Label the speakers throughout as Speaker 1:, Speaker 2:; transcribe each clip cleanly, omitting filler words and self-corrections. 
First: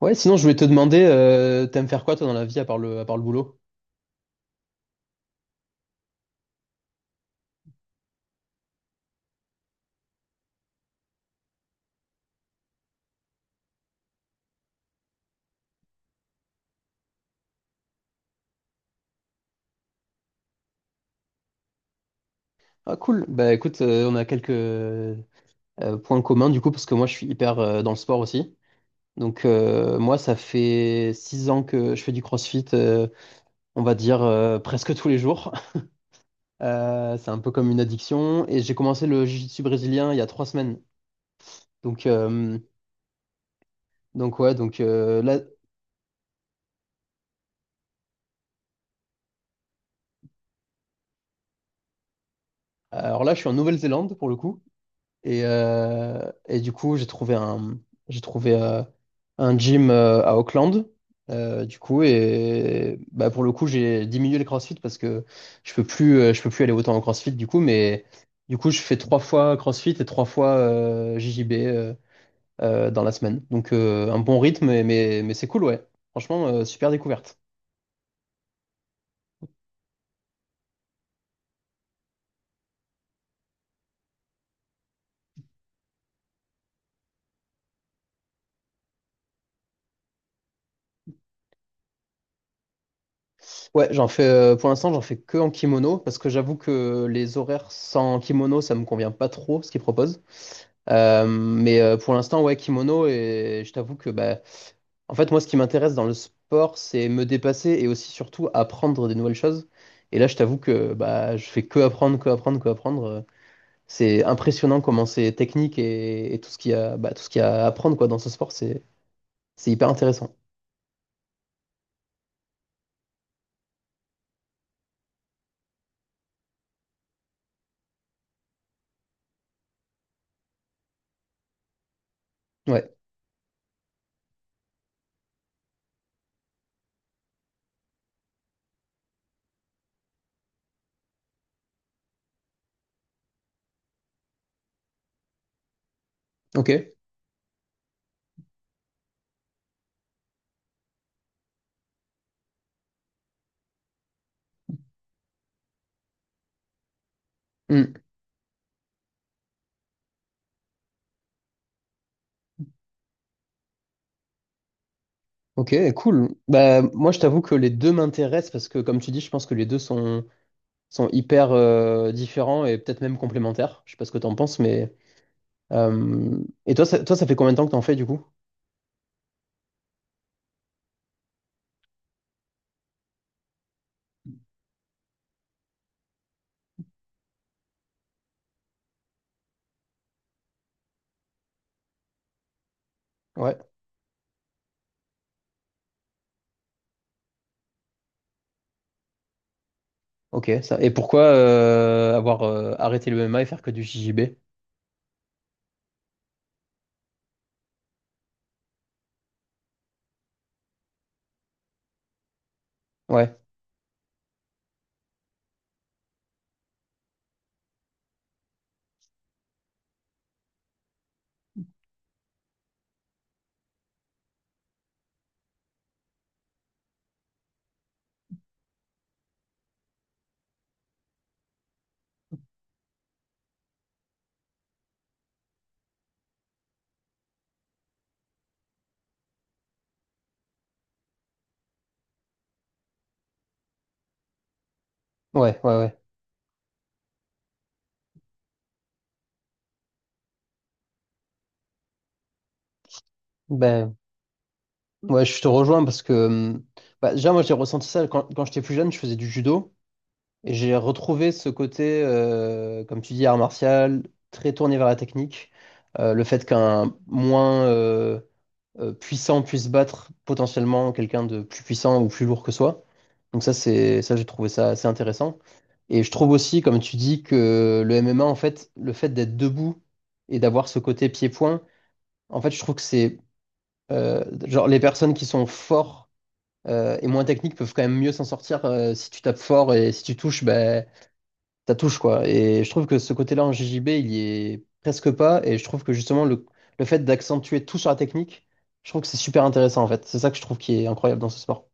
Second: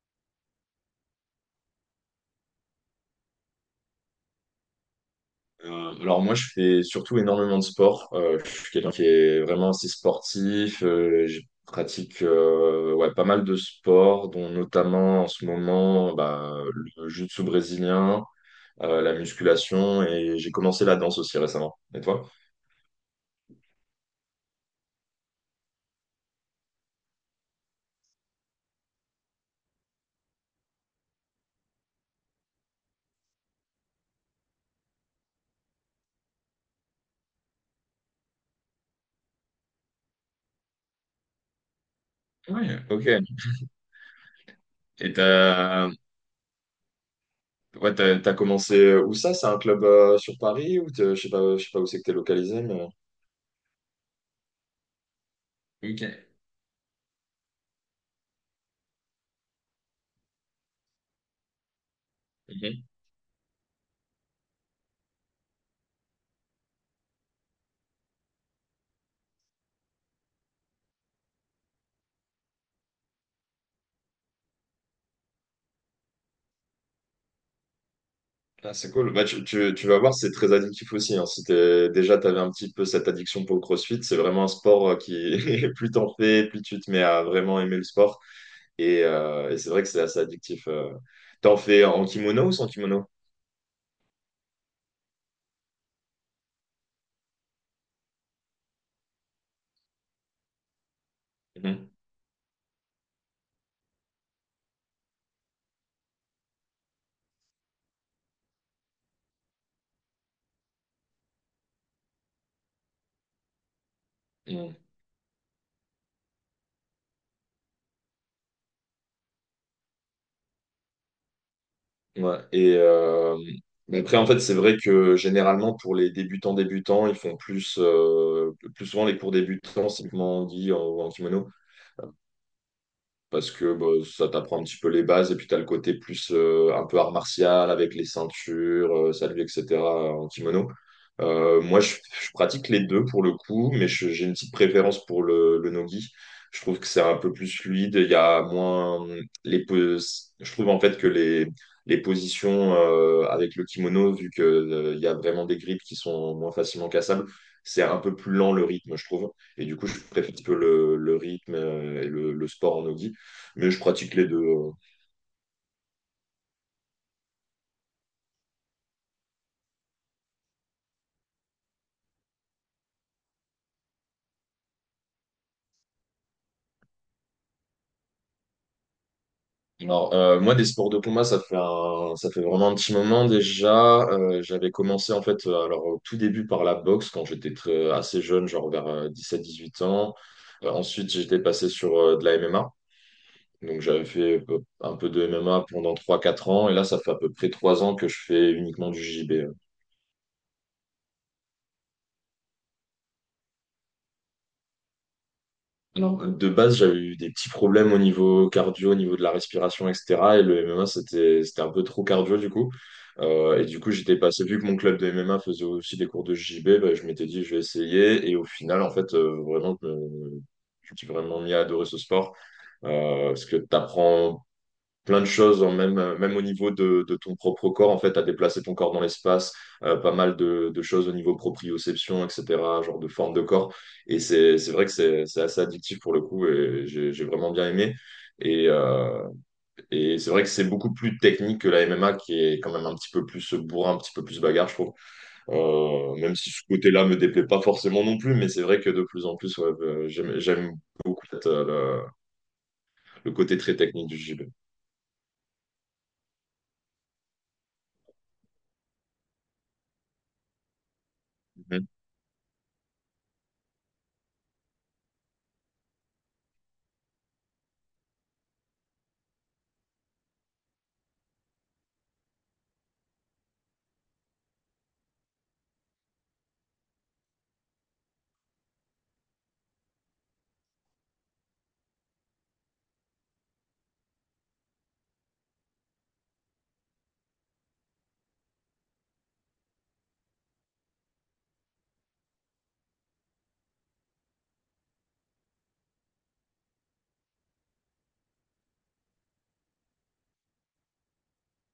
Speaker 1: Ouais, sinon je voulais te demander, t'aimes faire quoi toi dans la vie à part le boulot?
Speaker 2: Alors moi, je fais surtout énormément de sport. Je suis quelqu'un qui est vraiment assez sportif. Je pratique ouais, pas mal de sports, dont notamment en ce moment bah, le jiu-jitsu brésilien, la musculation, et j'ai commencé la danse aussi récemment. Et toi?
Speaker 1: Ah cool. Bah écoute, on a quelques points communs du coup parce que moi je suis hyper dans le sport aussi. Donc moi ça fait 6 ans que je fais du CrossFit, on va dire presque tous les jours. C'est un peu comme une addiction et j'ai commencé le jiu-jitsu brésilien il y a 3 semaines. Donc euh,
Speaker 2: Oui, ok.
Speaker 1: Donc ouais,
Speaker 2: Et
Speaker 1: là,
Speaker 2: t'as Ouais, t'as commencé où ça? C'est un club sur Paris ou je sais pas, où c'est que t'es localisé, mais...
Speaker 1: alors là, je suis en Nouvelle-Zélande pour le coup, et du coup, j'ai trouvé un gym à Auckland, du coup,
Speaker 2: Ok.
Speaker 1: et bah pour le coup, j'ai diminué le CrossFit parce que je peux plus aller autant en CrossFit du coup, mais du coup, je fais trois fois CrossFit et trois fois JJB dans la semaine, donc un bon rythme, mais c'est cool, ouais. Franchement, super découverte.
Speaker 2: Ah, c'est cool. Bah, tu vas voir, c'est très addictif aussi, hein. Si déjà, tu avais un petit peu cette addiction pour le CrossFit, c'est vraiment un sport qui, plus t'en fais, plus tu te mets à vraiment aimer le sport. Et c'est vrai que c'est assez addictif. T'en fais en kimono ou sans kimono?
Speaker 1: Ouais, j'en fais pour l'instant, j'en fais que en kimono parce que j'avoue que les horaires sans kimono, ça me convient pas trop ce qu'ils proposent. Mais
Speaker 2: Mhm.
Speaker 1: pour l'instant, ouais, kimono et je t'avoue que bah, en fait, moi, ce qui m'intéresse dans le sport, c'est me dépasser et aussi surtout apprendre des nouvelles choses. Et là, je t'avoue que bah, je fais que apprendre, que apprendre, que apprendre. C'est
Speaker 2: Mhm.
Speaker 1: impressionnant comment c'est technique et tout ce qu'il y a, bah, tout ce qu'il y a à apprendre quoi dans ce sport, c'est hyper intéressant.
Speaker 2: Ouais. Mais après, en fait, c'est vrai que généralement, pour les débutants débutants, ils font plus souvent les cours débutants, simplement dit, en kimono.
Speaker 1: Ouais.
Speaker 2: Parce que bah, ça t'apprend un petit peu les bases et puis t'as le côté plus un peu art martial avec les ceintures, salut, etc. En kimono. Moi, je pratique les deux pour le coup, mais j'ai une petite préférence pour le nogi. Je
Speaker 1: Ok.
Speaker 2: trouve que c'est un peu plus fluide. Il y a moins les pos- Je trouve en fait que les positions avec le kimono, vu que il y a vraiment des grips qui sont moins facilement cassables, c'est
Speaker 1: Hmm.
Speaker 2: un peu plus lent le rythme, je trouve. Et du coup, je préfère un petit peu le rythme et le sport en nogi. Mais je pratique les deux.
Speaker 1: Ok, cool. Bah, moi, je t'avoue que les deux m'intéressent parce que, comme tu dis, je pense que les deux sont hyper différents et peut-être même complémentaires. Je sais pas ce que t'en penses, mais. Euh, Et toi, ça fait combien de temps que t'en fais, du coup?
Speaker 2: Alors, moi, des sports de combat, ça fait ça fait vraiment un petit moment déjà. J'avais commencé, en fait, alors au tout début par la boxe quand j'étais assez jeune, genre vers 17, 18 ans. Ensuite, j'étais passé sur de la MMA.
Speaker 1: Ouais.
Speaker 2: Donc, j'avais fait un peu de MMA pendant 3, 4 ans. Et là, ça fait à peu près 3 ans que je fais uniquement du JB.
Speaker 1: Ok, ça. Et pourquoi avoir arrêté le MMA et faire que du JJB?
Speaker 2: Alors, de base, j'avais eu des petits problèmes au niveau cardio, au niveau de la respiration, etc. Et le MMA, c'était un peu trop cardio, du coup.
Speaker 1: Ouais,
Speaker 2: Et du coup, j'étais passé, vu que mon club de MMA faisait aussi des cours de JB, bah, je m'étais dit, je vais essayer. Et au final, en fait, vraiment, je me suis vraiment mis à adorer ce sport. Parce que tu apprends plein de choses, hein, même au niveau de ton propre corps, en fait, à déplacer ton corps dans l'espace, pas mal de choses au niveau proprioception, etc., genre de forme de corps. Et c'est vrai que c'est assez addictif pour le coup, et j'ai vraiment bien aimé. Et, euh, et c'est vrai que c'est beaucoup plus technique que la MMA, qui est quand même un petit peu plus bourrin, un petit peu plus bagarre, je trouve.
Speaker 1: ouais, ouais, ouais.
Speaker 2: Même si ce côté-là me déplaît pas forcément non plus, mais c'est vrai que de plus en plus, ouais, j'aime beaucoup peut-être, le côté très
Speaker 1: Ben,
Speaker 2: technique du JB.
Speaker 1: ouais, je te rejoins parce que, bah, déjà, moi, j'ai ressenti ça quand j'étais plus jeune, je faisais du judo. Et j'ai retrouvé ce côté, comme tu dis, art martial, très tourné vers la technique. Le fait qu'un moins puissant puisse battre potentiellement quelqu'un de plus puissant ou plus lourd que soi. Donc ça, c'est ça, j'ai trouvé ça assez intéressant. Et je trouve aussi, comme tu dis, que le MMA, en fait, le fait d'être debout et d'avoir ce côté pied-point, en fait, je trouve que c'est genre les personnes qui sont forts et moins techniques peuvent quand même mieux s'en sortir si tu tapes fort et si tu touches, ben ta touche, quoi. Et je trouve que ce côté-là en JJB, il y est presque pas. Et je trouve que justement, le fait d'accentuer tout sur la technique, je trouve que c'est super intéressant, en fait. C'est ça que je trouve qui est incroyable dans ce sport.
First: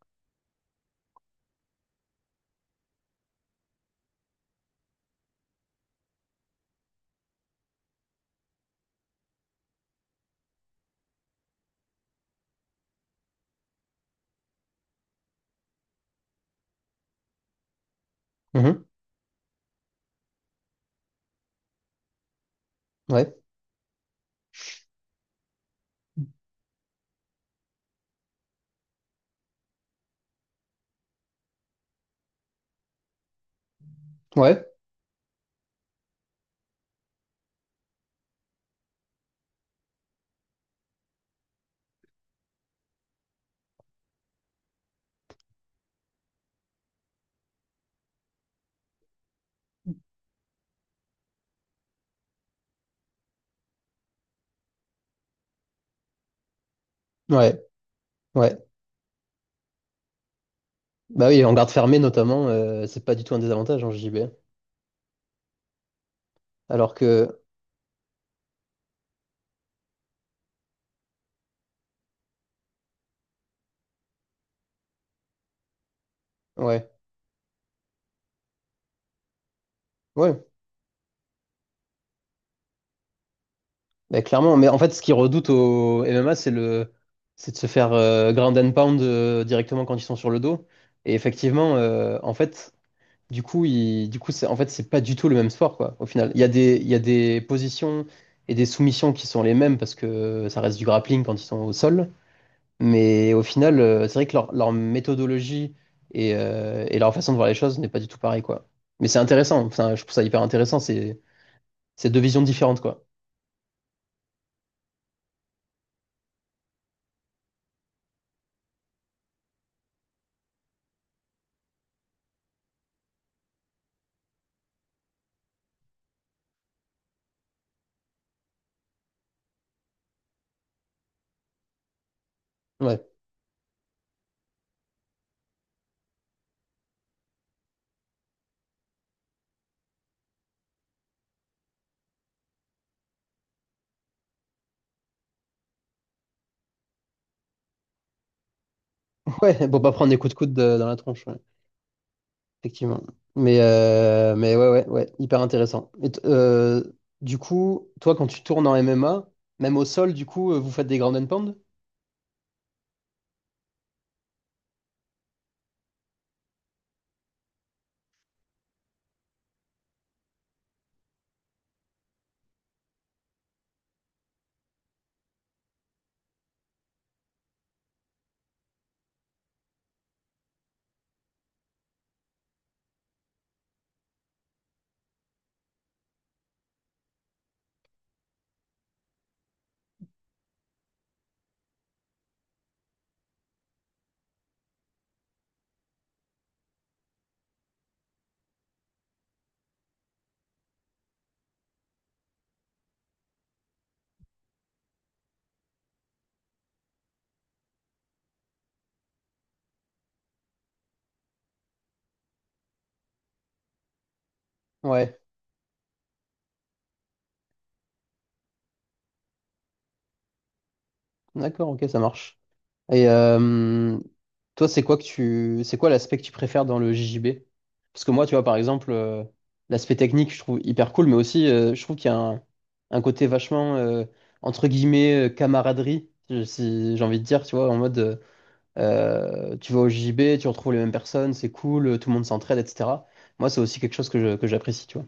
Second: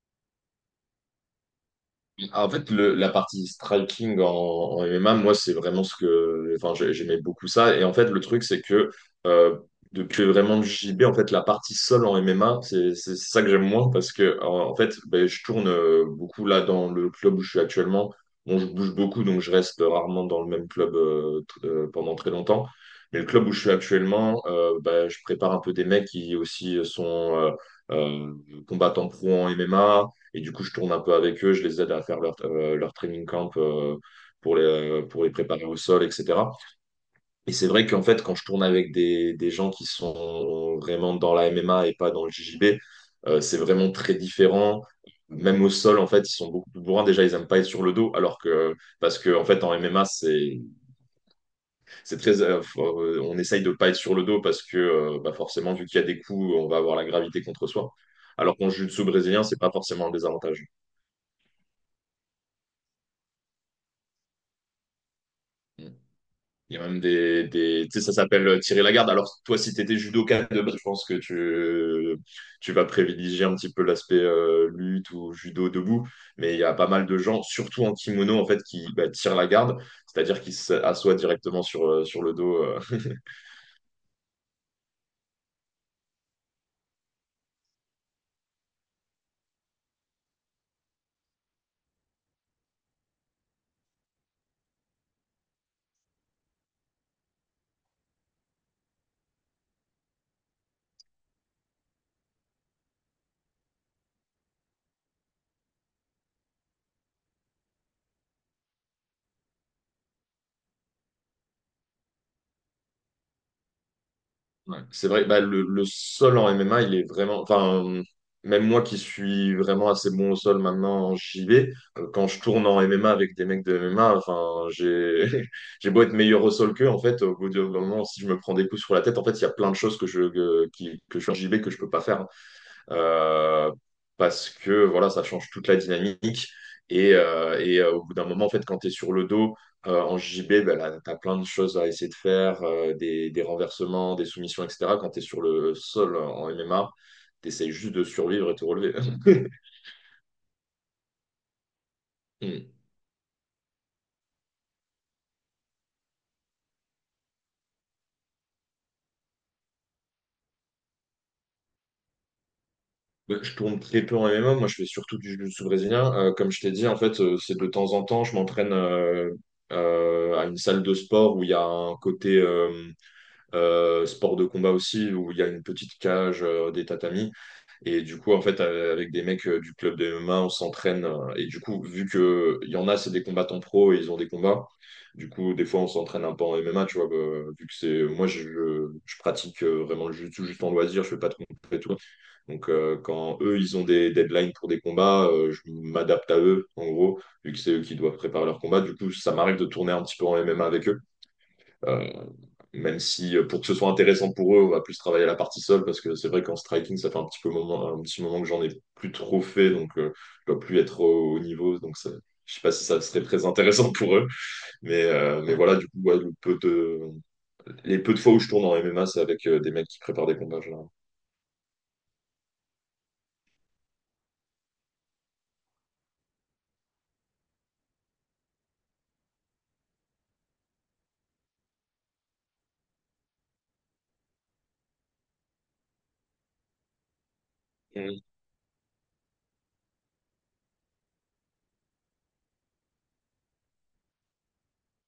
Speaker 2: Ah, en fait, la partie striking en MMA, moi, c'est vraiment ce que. Enfin, j'aimais beaucoup ça. Et en fait, le truc, c'est que euh, depuis vraiment le JB, en fait, la partie sol en MMA, c'est ça que j'aime moins parce que, en fait, ben, je tourne beaucoup là dans le club où je suis actuellement. Bon, je
Speaker 1: Mhm.
Speaker 2: bouge beaucoup, donc je reste rarement dans le même club pendant très longtemps. Mais le
Speaker 1: Ouais,
Speaker 2: club où je suis actuellement, ben, je prépare un peu des mecs qui aussi sont euh, combattants pro en MMA. Et du coup, je tourne un peu avec eux, je les aide à faire leur training camp, pour les,
Speaker 1: ouais,
Speaker 2: euh, pour les préparer au sol, etc. Et c'est vrai qu'en fait, quand je tourne avec des gens qui sont vraiment dans la MMA et pas dans le JJB, c'est vraiment très différent. Même au sol, en fait, ils sont beaucoup plus bourrins. Déjà, ils n'aiment pas être sur le dos, alors que, parce que, en fait, en MMA, c'est très, euh, on essaye de pas être sur le dos parce que, bah, forcément, vu qu'il y a des coups, on va avoir la gravité
Speaker 1: ouais,
Speaker 2: contre soi. Alors
Speaker 1: ouais.
Speaker 2: qu'en jiu-jitsu brésilien, c'est pas forcément un désavantage.
Speaker 1: Bah oui, en garde fermée, notamment, c'est pas du tout un désavantage en JJB.
Speaker 2: Mm. Il y a
Speaker 1: Alors
Speaker 2: même
Speaker 1: que,
Speaker 2: des tu sais, ça s'appelle tirer la garde. Alors, toi, si tu étais judoka de base, je pense que tu vas privilégier un petit peu l'aspect lutte ou judo debout. Mais il y a pas
Speaker 1: ouais,
Speaker 2: mal de gens, surtout en kimono, en fait, qui bah, tirent la garde,
Speaker 1: ouais,
Speaker 2: c'est-à-dire qui s'assoient directement sur le dos.
Speaker 1: bah, clairement. Mais en fait, ce qu'ils redoutent au MMA, c'est c'est de se faire ground and pound directement quand ils sont sur le dos. Et effectivement, en fait, du coup, c'est, en fait, c'est pas du tout le même sport, quoi, au final. Il y a des positions et des soumissions qui sont les mêmes parce que ça reste du grappling quand ils sont au sol. Mais au final, c'est vrai que leur méthodologie et leur façon de voir les choses n'est pas du tout pareil, quoi. Mais c'est intéressant. Enfin, je trouve ça hyper intéressant. C'est deux visions différentes, quoi.
Speaker 2: Ouais, c'est vrai, bah, le sol en MMA, il est vraiment. Enfin, même moi qui suis vraiment assez bon au sol maintenant en JV, quand je tourne en MMA avec des mecs de MMA, enfin, j'ai j'ai beau être meilleur au sol qu'eux, en fait, au bout d'un moment, si je me prends des coups sur la tête, en fait, il y a plein de choses que je fais en JV que je peux pas faire
Speaker 1: Ouais.
Speaker 2: euh, parce que voilà, ça change toute la dynamique. Au bout d'un moment, en fait, quand tu es sur le dos en JB, ben, là, tu as plein de choses à essayer de faire, des renversements, des soumissions, etc. Quand tu es sur le sol en MMA, tu essayes juste de survivre et te relever.
Speaker 1: Ouais, pour pas prendre des coups de coude dans la tronche. Ouais.
Speaker 2: Hmm.
Speaker 1: Effectivement. Mais, ouais, ouais, ouais, hyper intéressant. Du coup, toi, quand tu tournes en MMA, même au sol, du coup, vous faites des ground and pound?
Speaker 2: Ben, je tourne très peu en MMA, moi je fais surtout du jiu-jitsu brésilien. Comme je t'ai dit, en fait, c'est de temps en temps, je m'entraîne à une salle de sport où il y a un côté sport de combat aussi, où il y a une petite cage, des tatamis. Et du coup, en fait, avec des mecs du club de MMA, on s'entraîne. Et du coup, vu que il y en a, c'est des combattants pro et ils ont des combats, du coup, des fois, on s'entraîne un peu en MMA, tu vois, bah, vu que c'est... Moi, je pratique vraiment le jiu-jitsu juste en loisir, je fais pas de compétition et tout. Donc, quand eux, ils ont des deadlines pour des combats, je m'adapte à eux, en gros, vu que c'est eux qui doivent préparer leur combat. Du coup, ça m'arrive de tourner un petit peu en MMA avec eux. Euh, Même si pour que ce soit intéressant pour eux, on va plus travailler à la partie sol parce que c'est vrai qu'en striking, ça fait un petit moment que j'en ai plus trop fait, donc je dois plus être au niveau, donc ça, je sais pas si ça serait très intéressant pour eux, mais
Speaker 1: Ouais,
Speaker 2: mais voilà, du coup, ouais, le peu de les peu de fois où je tourne en MMA, c'est avec des mecs qui préparent des combats, généralement.
Speaker 1: d'accord, ok, ça marche. Et toi, c'est quoi l'aspect que tu préfères dans le JJB? Parce que moi, tu vois, par exemple, l'aspect technique, je trouve hyper cool, mais aussi, je trouve qu'il y a un côté vachement, entre guillemets, camaraderie, si j'ai envie de dire, tu vois, en mode. Tu vas au JB, tu retrouves les mêmes personnes, c'est cool, tout le monde s'entraide, etc. Moi, c'est aussi quelque chose que j'apprécie, tu vois.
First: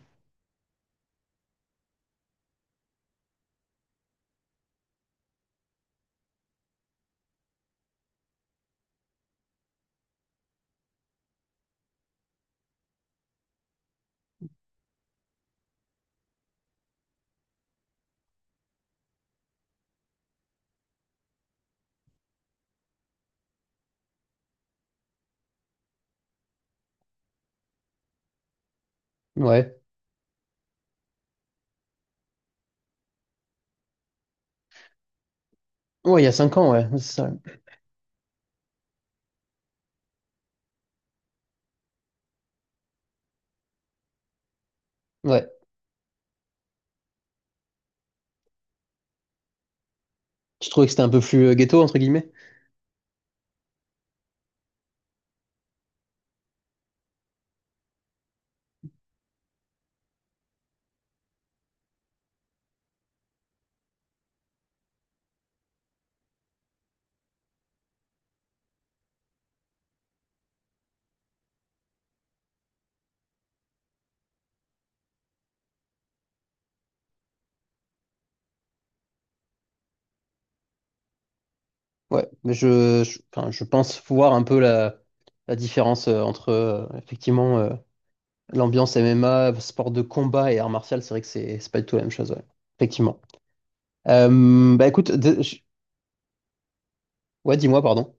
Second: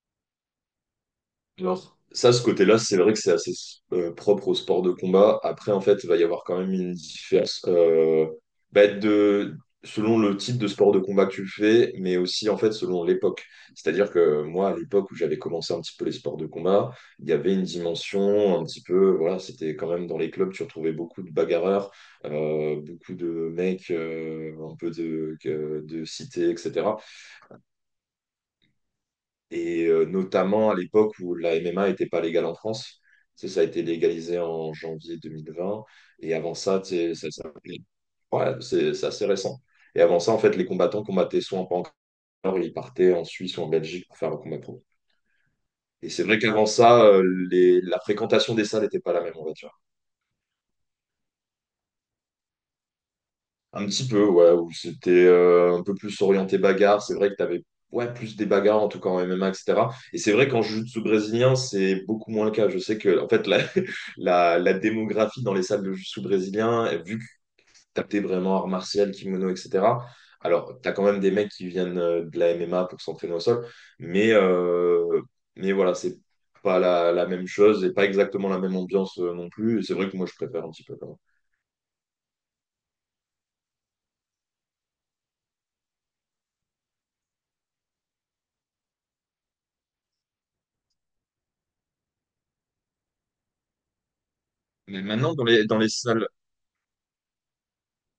Speaker 2: Non. Ça, ce côté-là, c'est vrai que c'est assez propre au sport de combat. Après, en fait, il va y avoir quand même une différence bah, de, selon le type de sport de combat que tu fais, mais aussi, en fait, selon l'époque. C'est-à-dire que moi, à l'époque où j'avais commencé un petit peu les sports de combat, il y avait une dimension un petit peu, voilà, c'était quand même dans les clubs, tu retrouvais beaucoup de bagarreurs, beaucoup de mecs, un peu de cité, etc.
Speaker 1: Ouais.
Speaker 2: Et notamment à l'époque où la MMA n'était pas légale en France. Ça a été légalisé en janvier 2020.
Speaker 1: Ouais, il y a
Speaker 2: Et avant
Speaker 1: 5 ans,
Speaker 2: ça,
Speaker 1: ouais,
Speaker 2: tu
Speaker 1: c'est
Speaker 2: sais,
Speaker 1: ça.
Speaker 2: ouais, c'est assez récent. Et avant ça, en fait, les combattants combattaient soit en Pancor, ils partaient en Suisse ou en Belgique pour faire un combat pro.
Speaker 1: Ouais.
Speaker 2: Et c'est vrai qu'avant ça, la fréquentation des salles n'était pas la même, on va dire.
Speaker 1: Tu trouvais que c'était un peu plus ghetto, entre guillemets?
Speaker 2: Un petit peu, ouais, où c'était un peu plus orienté bagarre. C'est vrai que tu avais ouais, plus des bagarres, en tout cas en MMA, etc. Et cetera. Et c'est vrai qu'en jiu-jitsu brésilien, c'est beaucoup moins le cas. Je sais que, en fait, la, la démographie dans les salles de jiu-jitsu brésilien, vu que tu tapais vraiment art martial, kimono, etc., alors t'as quand même des mecs qui viennent de la MMA pour s'entraîner au sol, mais, euh, mais voilà, c'est pas la même chose et pas exactement la même ambiance non plus. Et c'est vrai que moi, je préfère un petit peu quand même.
Speaker 1: Ouais. Mais enfin, je pense voir un peu la différence entre, effectivement, l'ambiance MMA, sport de combat et art martial. C'est vrai que c'est pas du tout la même chose, ouais. Effectivement. Bah
Speaker 2: Mais
Speaker 1: écoute,
Speaker 2: maintenant,
Speaker 1: ouais, dis-moi, pardon.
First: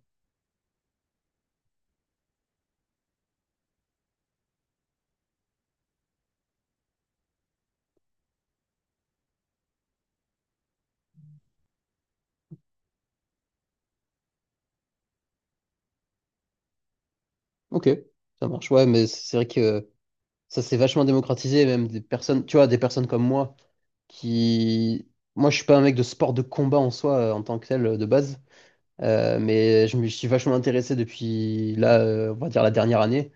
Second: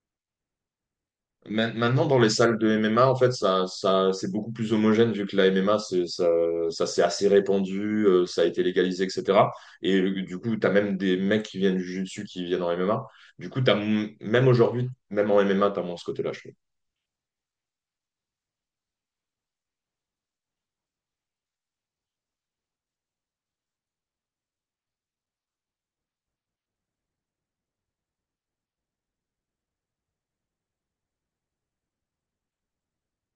Speaker 2: Dans les salles de MMA, en fait, ça, c'est beaucoup plus homogène vu que la MMA, ça s'est assez répandu, ça a été légalisé, etc. Du coup, tu as même des mecs qui viennent du jiu-jitsu qui viennent en MMA. Du coup, t'as, même aujourd'hui, même en MMA, tu as moins ce côté-là, je trouve.
Speaker 1: Ok, ça marche. Ouais, mais c'est vrai que. Ça s'est vachement démocratisé, même des personnes, tu vois, des personnes comme moi qui. Moi, je suis pas un mec de sport de combat en soi, en tant que tel, de base. Mais je me suis vachement intéressé depuis là, on va dire la dernière année.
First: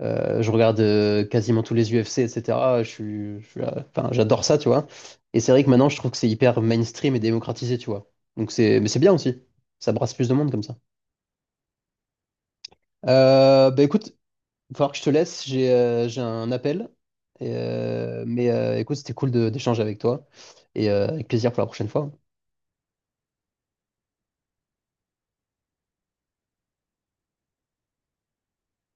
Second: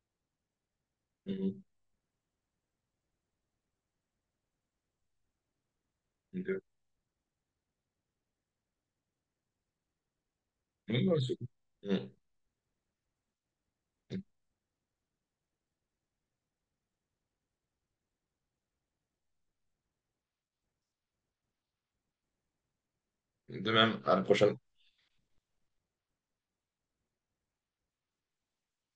Speaker 1: Je regarde quasiment
Speaker 2: Mhm.
Speaker 1: tous les UFC, etc. Enfin, j'adore ça, tu vois. Et c'est vrai que maintenant, je trouve que c'est hyper
Speaker 2: Ok.
Speaker 1: mainstream et démocratisé, tu vois. Mais c'est bien aussi. Ça brasse plus de monde comme ça.
Speaker 2: Ouais, ouais, c'est cool. Mhm.
Speaker 1: Bah écoute, il va falloir que je te laisse, j'ai un appel. Et, mais écoute, c'était cool d'échanger avec toi. Et avec plaisir pour la prochaine fois.
Speaker 2: De même, à la prochaine.